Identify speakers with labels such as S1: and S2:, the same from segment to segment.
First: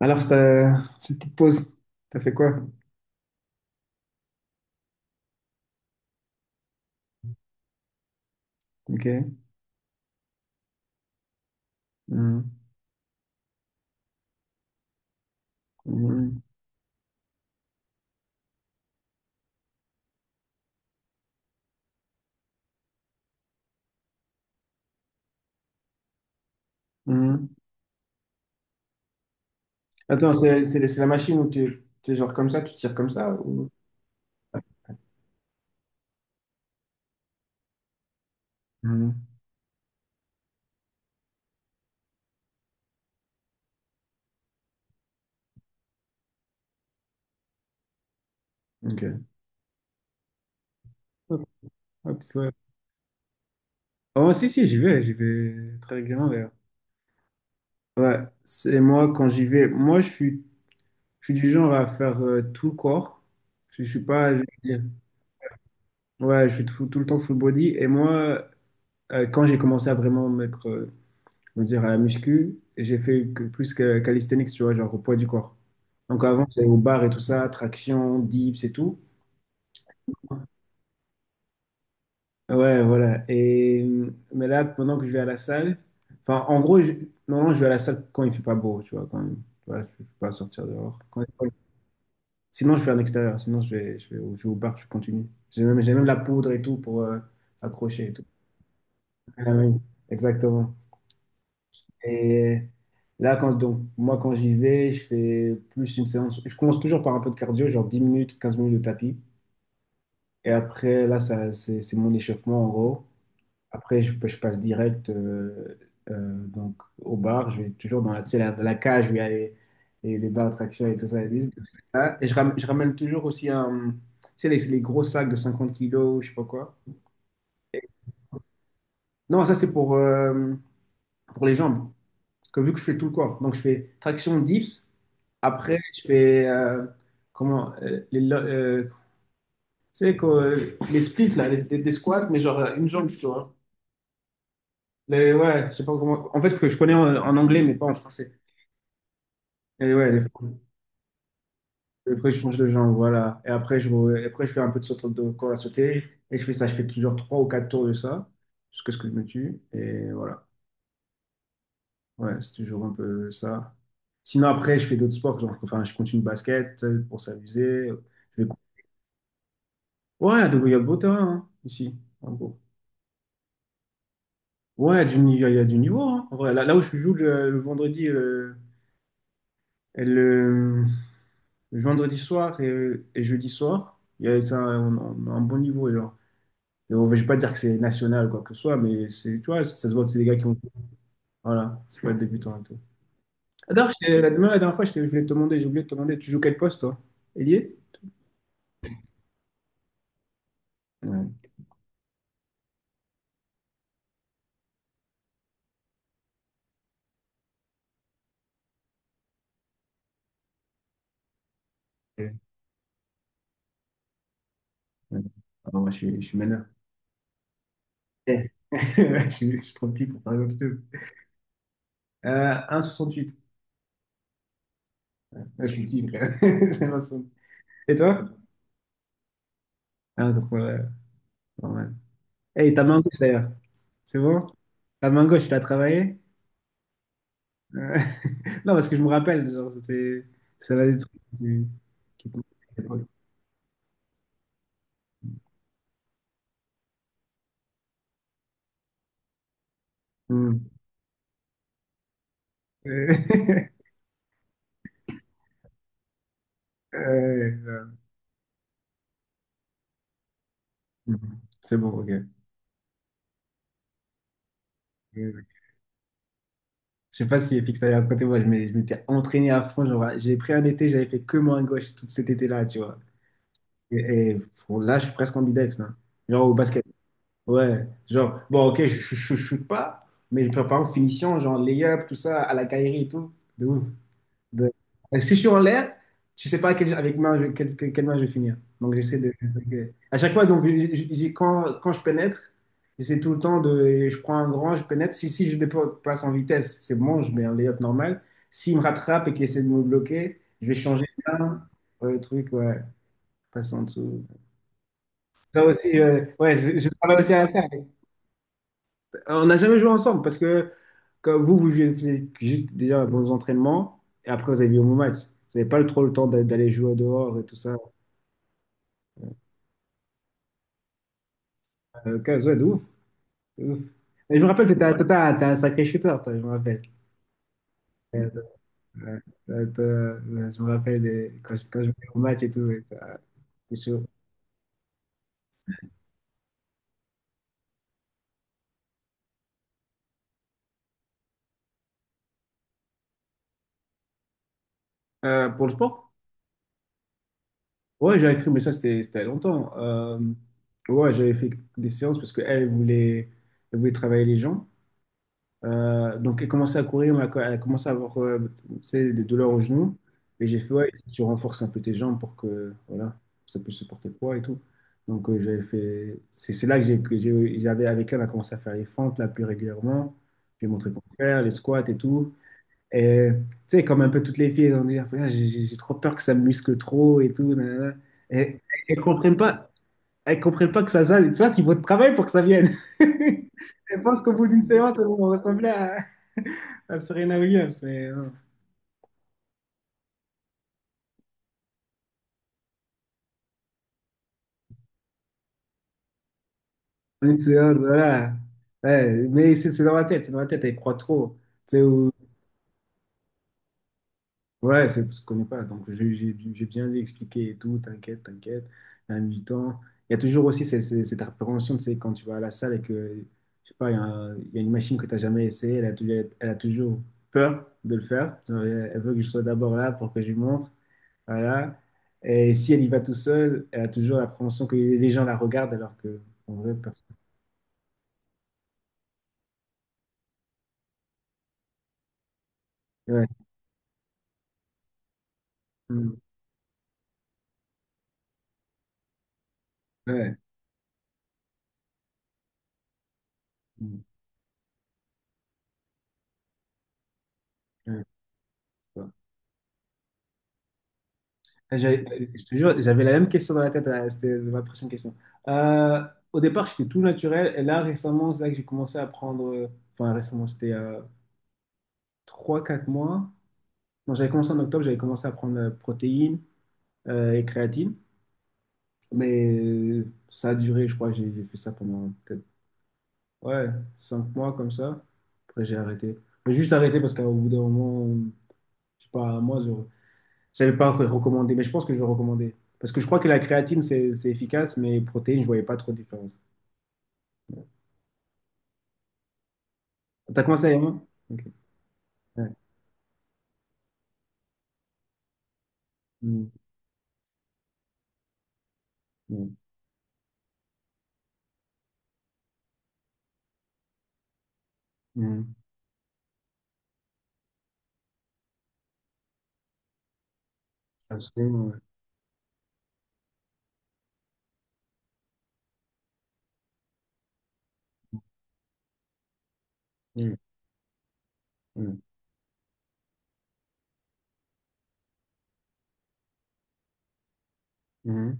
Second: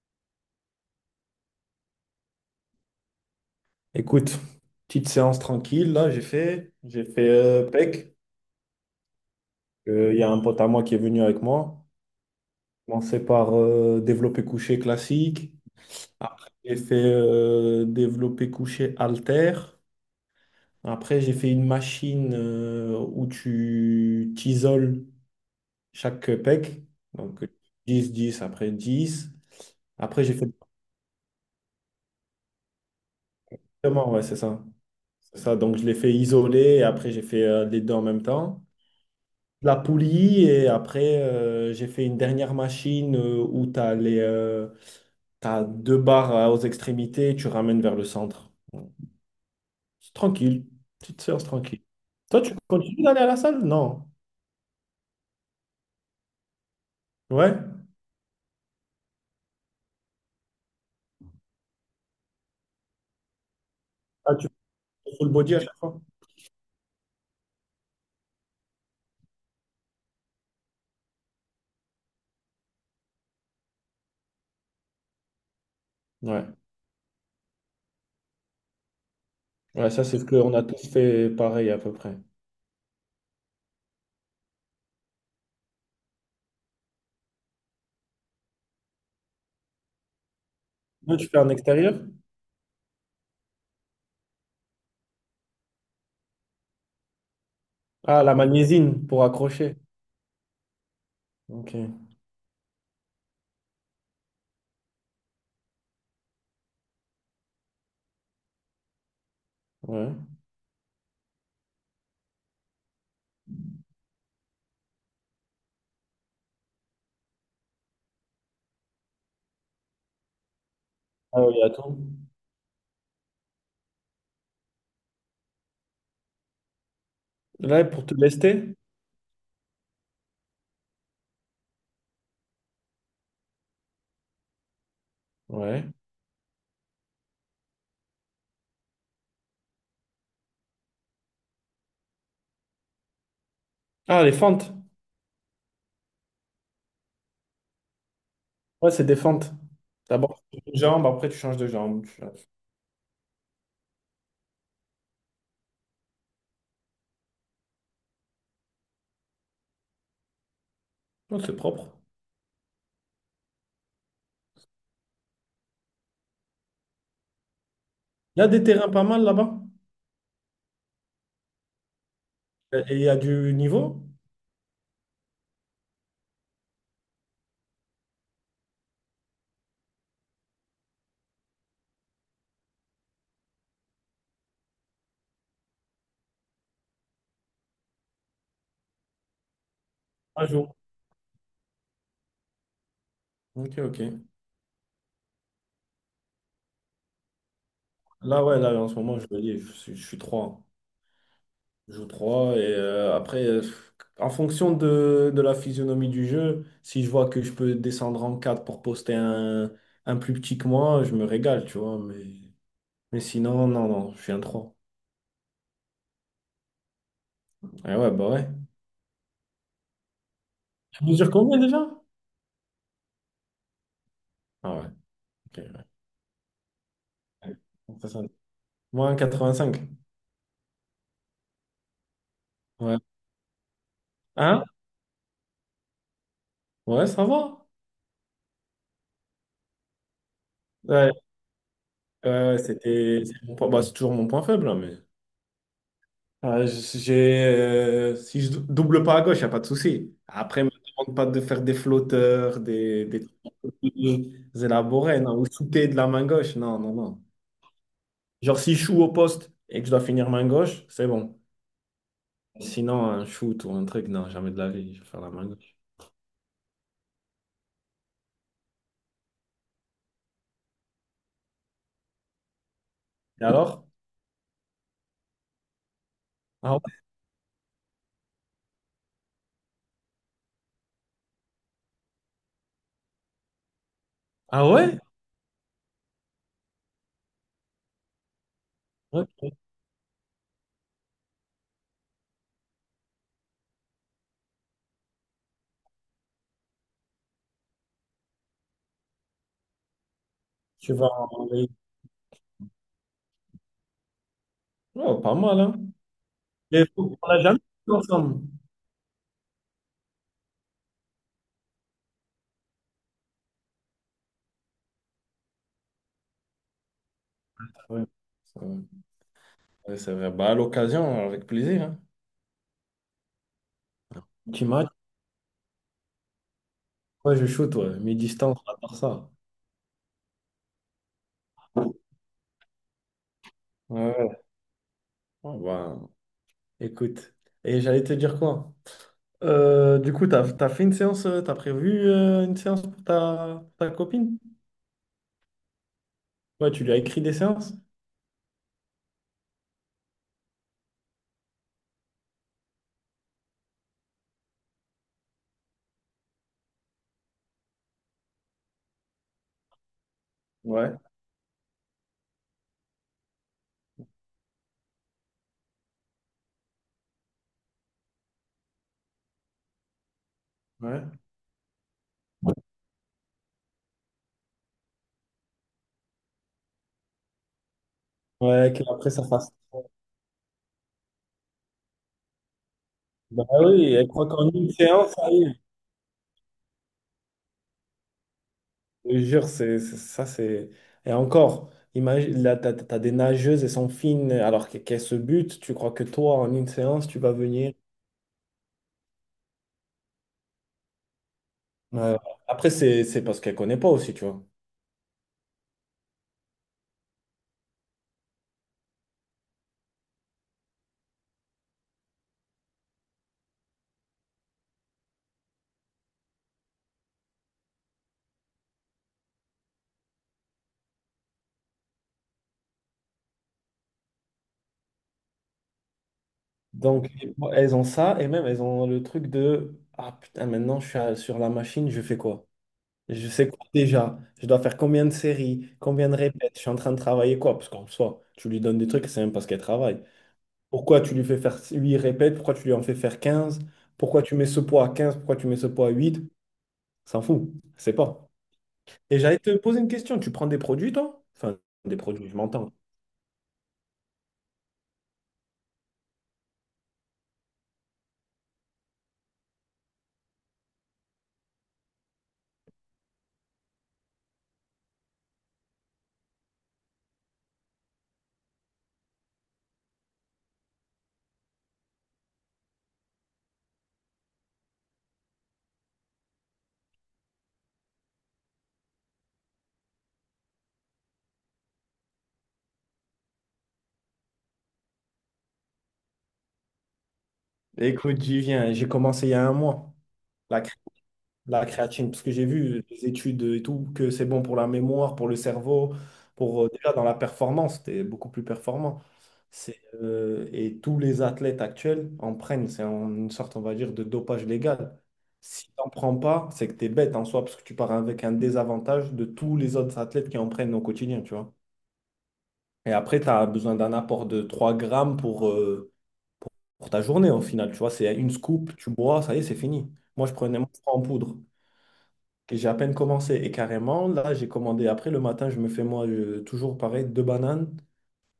S1: Alors, cette petite pause, t'as fait quoi?
S2: Écoute, petite séance tranquille, là, j'ai fait PEC.
S1: Ok.
S2: Il y a un pote à moi qui est venu avec moi.
S1: Mhm.
S2: J'ai commencé par développé couché classique.
S1: Mhm.
S2: Après, j'ai fait développé couché halter. Après, j'ai fait une machine où tu t'isoles chaque PEC. Donc,
S1: Mhm.
S2: dix après 10. Après,
S1: Attends,
S2: j'ai fait...
S1: c'est la machine où tu es genre comme ça, tu tires comme ça ou...
S2: Exactement, ouais, c'est ça. C'est ça. Donc, je l'ai fait isoler et après, j'ai fait les deux en même temps.
S1: Mhm.
S2: La poulie et après j'ai fait une dernière machine où tu as les t'as deux barres aux extrémités et tu ramènes vers le centre.
S1: Ok.
S2: C'est tranquille, petite
S1: Hop,
S2: séance tranquille.
S1: hop,
S2: Toi,
S1: ouais.
S2: tu continues d'aller à la salle? Non.
S1: Oh, si, si, j'y vais, très régulièrement d'ailleurs.
S2: Ouais.
S1: Ouais, c'est moi quand j'y vais. Moi, je suis du genre à faire tout le corps. Je suis pas,
S2: Ah,
S1: je veux
S2: tu
S1: dire,
S2: fais full body à chaque fois?
S1: ouais, je suis tout, tout le temps full body. Et moi, quand j'ai commencé à vraiment mettre Je veux dire, à la muscu, j'ai fait plus que calisthenics, tu vois, genre au poids du corps. Donc avant,
S2: Ouais.
S1: j'allais au bar et tout ça, traction, dips et tout.
S2: Ouais, ça c'est ce qu'on a tous fait pareil à peu près.
S1: Ouais, voilà. Et, mais là, pendant que je vais à la salle, enfin, en gros, normalement, je vais à la salle quand il fait pas beau, tu vois, quand tu vois, je peux pas sortir dehors.
S2: Toi, tu fais en extérieur?
S1: Sinon, je vais à l'extérieur, sinon, je vais au bar, je continue. J'ai même la poudre et tout pour accrocher et
S2: Ah,
S1: tout.
S2: la magnésienne pour
S1: Ah
S2: accrocher.
S1: oui, exactement.
S2: Ok.
S1: Et là, donc, moi, quand j'y vais, je fais plus une séance. Je commence toujours par un peu de cardio, genre 10 minutes, 15 minutes de tapis.
S2: Ouais.
S1: Et après, là, ça, c'est mon échauffement, en gros. Après, je passe direct donc, au bar. Je vais toujours dans la, tu sais, la cage où il y a les barres de traction et tout ça. Et,
S2: Ah
S1: tout
S2: oui, attends.
S1: ça. Et je ramène toujours aussi tu sais, les gros sacs de 50 kilos, je sais pas quoi.
S2: Là,
S1: Et-
S2: pour te lester?
S1: Non, ça, c'est pour les jambes. Parce que vu que je fais tout le corps, donc je fais traction dips, après
S2: Ouais.
S1: je fais comment tu sais, quoi, les splits là, des squats, mais genre une jambe, tu vois.
S2: Ah, les fentes.
S1: Ouais, je sais pas comment. En fait, que je connais en anglais, mais pas en français.
S2: Ouais, c'est des fentes.
S1: Et ouais,
S2: D'abord, tu fais une jambe, après, tu changes de jambe.
S1: et
S2: Tu-
S1: après je change de jambe, voilà. Et après je fais un peu de saut de corps à sauter. Et je fais ça, je fais toujours trois ou quatre tours de ça, jusqu'à ce que je me tue. Et voilà.
S2: Non, c'est propre.
S1: Ouais, c'est toujours un peu ça. Sinon, après, je fais d'autres sports. Genre, enfin, je continue le basket pour s'amuser.
S2: Il
S1: Je
S2: y
S1: vais
S2: a des terrains pas mal là-bas.
S1: Ouais, donc il y a beau terrain hein, ici, en gros.
S2: Et il y a du niveau?
S1: Ouais, du ni- il y a du niveau, hein, en vrai. Là où je joue le vendredi, et le vendredi soir et jeudi soir, il y a, ça, on a un bon niveau. Genre. Je vais pas dire que c'est national, quoi que ce soit, mais c'est, tu vois, ça se voit que c'est des gars qui
S2: Un
S1: ont.
S2: jour.
S1: Voilà, c'est pas le débutant et tout. Ah,
S2: Ok,
S1: d'ailleurs,
S2: ok.
S1: la dernière fois, je voulais te demander, j'ai oublié de te demander, tu joues quel poste, toi? Ailier?
S2: Là, ouais, là, en ce moment, je me dis, je suis 3.
S1: Ouais.
S2: Je joue trois. Et après, en fonction de la physionomie du jeu, si je vois que je peux descendre en 4 pour poster un plus petit que moi, je me régale, tu vois.
S1: Ouais.
S2: Mais sinon, non, non, je suis un trois.
S1: Ouais. Ah, moi, je suis meneur.
S2: Et ouais, bah
S1: Eh.
S2: ouais.
S1: Je suis trop petit pour faire autre chose.
S2: Tu mesures combien déjà?
S1: Huit.
S2: Ah ouais,
S1: Ouais, je suis
S2: ok.
S1: petit, frère. J'ai l'impression.
S2: Ouais.
S1: Et
S2: Ça-
S1: toi?
S2: moins quatre-vingt-cinq.
S1: Ah, t'as trouvé, ouais, normal. Hey, ta
S2: Ouais.
S1: main gauche, d'ailleurs. C'est bon?
S2: Hein?
S1: Ta main gauche, tu l'as travaillée?
S2: Ouais, ça va.
S1: Euh, Non, parce que je me rappelle, genre, c'était... Ça va des
S2: Ouais,
S1: trucs qui
S2: ouais,
S1: te manquaient
S2: ouais,
S1: à l'époque.
S2: c'était. C'est mon point- bah, c'est toujours mon point faible, hein, mais. J'ai, si je double pas à gauche, il n'y a pas de souci.
S1: Hmm.
S2: Après, ne me demande pas de faire des flotteurs,
S1: Euh,
S2: des trucs plus élaborés, non, ou shooter de la main gauche. Non, non, non.
S1: euh,
S2: Genre, si je joue au poste et que je dois finir main gauche, c'est bon.
S1: mhm. C'est bon, ok.
S2: Sinon, un shoot ou un truc, non, jamais de la vie, je vais faire
S1: Je
S2: la main gauche.
S1: sais pas si Fix t'avais raconté, moi, je m'étais entraîné à fond, genre, j'ai pris un été, j'avais fait que main gauche tout cet été-là, tu vois.
S2: Et alors?
S1: Et, et, bon, là, je suis presque ambidex, là. Genre, au
S2: Ah
S1: basket.
S2: ouais?
S1: Ouais, genre, bon, ok, je shoot pas, mais je prépare en finition, genre layup, tout ça, à la Kyrie et tout. De ouf.
S2: Ah
S1: De-
S2: ouais?
S1: Si je suis en l'air, tu sais pas avec main quelle main je vais finir. Donc, j'essaie de.
S2: Ok.
S1: Ok. À chaque fois, donc, quand je pénètre, j'essaie tout le temps de. Je prends un grand, je pénètre. Si je dépasse en vitesse, c'est bon, je mets un layup normal. S'il me rattrape et qu'il essaie de me bloquer, je vais
S2: Tu
S1: changer
S2: vas
S1: de
S2: en-
S1: main. Ouais, le truc, ouais, passer en dessous.
S2: Oh, pas mal,
S1: Ça
S2: hein?
S1: aussi, ouais, je,
S2: Mais
S1: je
S2: on
S1: travaille aussi
S2: l'a
S1: à
S2: jamais
S1: ça.
S2: fait ensemble.
S1: On n'a jamais joué ensemble parce que quand vous faisiez juste déjà vos entraînements et après vous avez vu vos matchs. Vous n'avez pas trop le temps d'aller jouer dehors et tout ça.
S2: Ouais, c'est vrai. Ouais, c'est vrai. Bah, à l'occasion, avec plaisir. Hein.
S1: 15, ouais, de ouf, de ouf. Et je me
S2: Tu
S1: rappelle, t'étais
S2: match,
S1: toi, t'es un sacré shooter, toi, je me rappelle.
S2: moi je shoot, ouais. Mes
S1: Euh,
S2: distances, à part
S1: euh,
S2: ça.
S1: toi, je me rappelle quand je
S2: Ouais,
S1: jouais au match et tout. Et t'es sûr.
S2: ouais. Ouais, bah, écoute. Et j'allais te dire quoi? Du coup, t'as fait une séance, t'as prévu une séance pour ta, ta copine?
S1: Pour le sport?
S2: Ouais, tu lui as écrit des séances?
S1: Ouais, j'avais cru, mais ça, c'était il y a longtemps. Ouais, j'avais fait des séances parce qu'elle voulait, elle voulait travailler les gens. Donc, elle commençait à courir, mais elle a commencé à avoir tu sais, des douleurs au genou. Et j'ai fait, ouais,
S2: Ouais,
S1: tu renforces un peu tes jambes pour que voilà, ça puisse supporter le poids et tout. Donc, j'avais fait. C'est là que j'avais avec elle, on a commencé à faire les fentes là plus régulièrement. J'ai montré
S2: ouais.
S1: comment faire, les squats et tout. Et tu sais, comme un peu toutes les filles, elles ont dit, ah, j'ai trop peur que ça me muscle trop et tout, nanana. Et
S2: Ouais,
S1: elles
S2: qu'après ça
S1: comprennent
S2: fasse.
S1: pas, elles comprennent pas que ça c'est votre travail pour que ça vienne.
S2: Bah oui,
S1: Elles
S2: elle
S1: pensent
S2: croit
S1: qu'au bout
S2: qu'en
S1: d'une
S2: une
S1: séance, elles
S2: séance,
S1: vont
S2: ça y.
S1: ressembler à Serena Williams, mais
S2: Je te jure, c'est. Et encore, imagine, là, t'as des nageuses, elles sont fines, alors que- qu'elles se butent. Tu crois que toi, en une séance, tu vas
S1: une
S2: venir.
S1: séance, voilà. Ouais, mais c'est dans ma tête, c'est dans ma tête, elle croit trop. Tu sais,
S2: euh, Après, c'est parce qu'elles ne connaissent pas aussi, tu vois.
S1: ouais, c'est parce qu'on connaît pas. Donc, j'ai bien dû expliquer et tout, t'inquiète, t'inquiète, il y a du temps. Il y a toujours aussi cette appréhension, tu sais, quand tu vas à la salle et que, je sais pas, il y a, il y a une machine que tu n'as jamais essayée, elle a toujours peur de le faire. Genre, elle elle veut que je sois d'abord là pour que je lui montre. Voilà. Et si elle y va tout seule, elle a toujours l'appréhension que les gens la regardent alors que, en vrai, personne.
S2: Donc, elles ont ça, et même, elles ont le truc de ah putain, maintenant, je suis à- sur la machine, je fais quoi?
S1: Ouais.
S2: Je sais quoi déjà? Je dois faire combien de séries? Combien
S1: Mm.
S2: de répètes? Je suis en train de travailler quoi? Parce qu'en soi, tu lui donnes des trucs, c'est même parce qu'elle travaille.
S1: Ouais.
S2: Pourquoi tu lui fais faire 8 répètes? Pourquoi tu lui en fais faire quinze?
S1: Mm.
S2: Pourquoi tu mets ce poids à quinze? Pourquoi tu mets ce poids à huit? S'en fout, c'est
S1: Ouais.
S2: pas.
S1: Ouais.
S2: Et j'allais te poser une question. Tu prends des produits, toi? Enfin, des
S1: J'avais-
S2: produits, je
S1: Je te
S2: m'entends.
S1: jure, j'avais la même question dans la tête, c'était ma prochaine question. Euh, au départ, j'étais tout naturel, et là, récemment, c'est là que j'ai commencé à prendre, enfin récemment, c'était 3-4 mois. Bon, j'avais commencé en octobre, j'avais commencé à prendre protéines et créatine, mais ça a duré, je crois, j'ai fait ça pendant peut-être, ouais, 5 mois comme ça. Après, j'ai arrêté. J'ai juste arrêté parce qu'au bout d'un moment, je sais pas, moi, je savais pas recommander, mais je pense que je vais recommander. Parce que je crois que la créatine, c'est efficace, mais les protéines, je voyais pas trop de différence.
S2: Écoute, j'y viens. J'ai commencé il y a un mois.
S1: T'as
S2: La
S1: commencé à y avoir? Ok.
S2: la créatine, parce que j'ai
S1: Ouais.
S2: vu des études et tout, que c'est bon pour la mémoire, pour le cerveau,
S1: Mm,
S2: pour déjà dans la performance, t'es beaucoup plus performant.
S1: mm,
S2: C'est, et tous les athlètes actuels en prennent, une sorte, on va dire, de dopage légal.
S1: mm.
S2: Si t'en prends pas, c'est que t'es bête en soi, parce que tu pars avec un désavantage de tous les autres athlètes qui en prennent au quotidien, tu vois.
S1: Absolument, ouais.
S2: Et après, tu as besoin d'un apport de 3 grammes pour ta journée au final, tu vois. C'est une scoop, tu bois, ça y est, c'est fini. Moi, je
S1: Mm,
S2: prenais mon froid en poudre
S1: mm,
S2: que j'ai à peine commencé. Et carrément, là, j'ai commandé. Après, le matin, je me fais moi toujours pareil, deux bananes,
S1: mm.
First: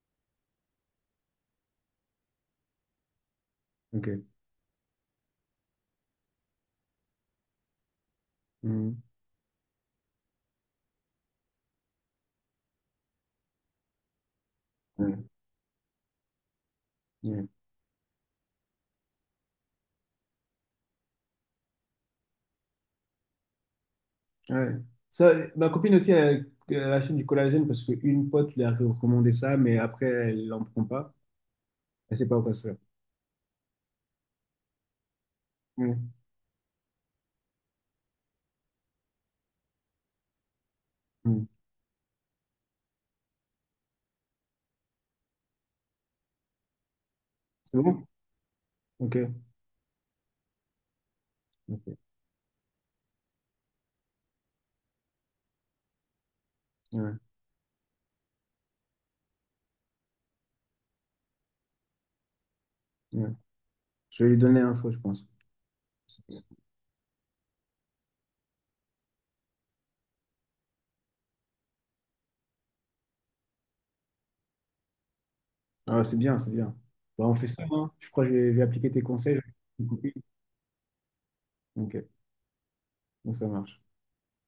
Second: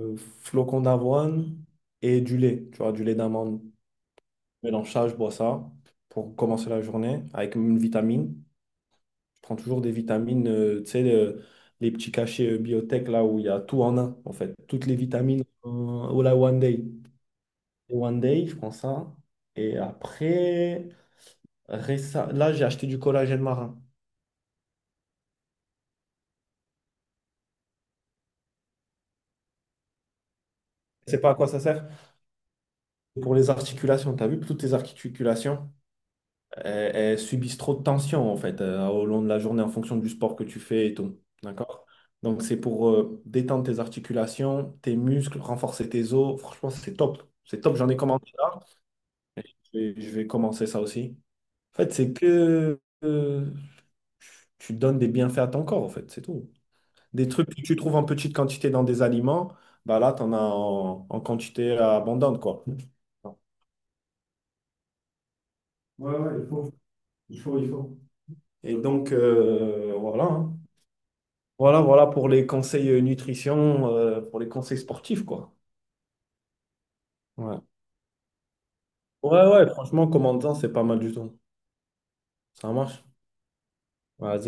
S2: flocons d'avoine et du lait, tu vois, du lait d'amande.
S1: Ok.
S2: Mélange ça, je bois ça pour commencer la journée avec une vitamine.
S1: Mm,
S2: Je prends toujours des vitamines, tu sais, le- les petits cachets biotech là où il y a tout en un, en fait. Toutes les
S1: mm,
S2: vitamines, au la One Day.
S1: mm.
S2: Et One Day, je prends ça. Et après, récem- là, j'ai acheté du collagène marin.
S1: Ouais. Ça, ma copine aussi, elle, elle achète du collagène parce qu'une pote lui a recommandé ça, mais après, elle n'en prend pas.
S2: Tu sais pas à quoi ça sert?
S1: Elle sait pas quoi c'est.
S2: Pour les articulations, tu as vu que toutes les articulations,
S1: Mm,
S2: elles, elles subissent trop de tension en fait au long de la journée en fonction du sport que tu fais et tout.
S1: mm.
S2: D'accord? Donc c'est pour détendre tes articulations, tes muscles, renforcer tes os. Franchement, c'est top. C'est top,
S1: C'est
S2: j'en ai
S1: bon?
S2: commencé là.
S1: Ok.
S2: Je vais commencer ça aussi. En fait,
S1: Ok.
S2: c'est que tu donnes des bienfaits à ton corps en fait, c'est tout.
S1: Ouais.
S2: Des trucs que tu trouves en petite quantité dans des aliments, bah là, tu en as en, en quantité abondante quoi.
S1: Ouais. Je vais lui donner l'info, je pense.
S2: Il faut, il faut. Et donc, voilà. Hein. Voilà, voilà pour les conseils nutrition, pour les conseils sportifs, quoi.
S1: Ah, c'est bien, c'est bien. Bah, on fait
S2: Ouais,
S1: ça, hein. Je crois que je vais appliquer tes conseils avec
S2: ouais,
S1: une
S2: franchement,
S1: copine.
S2: commentant, c'est pas mal du tout.
S1: Ok,
S2: Ça marche.
S1: bon, ça marche.
S2: Vas-y.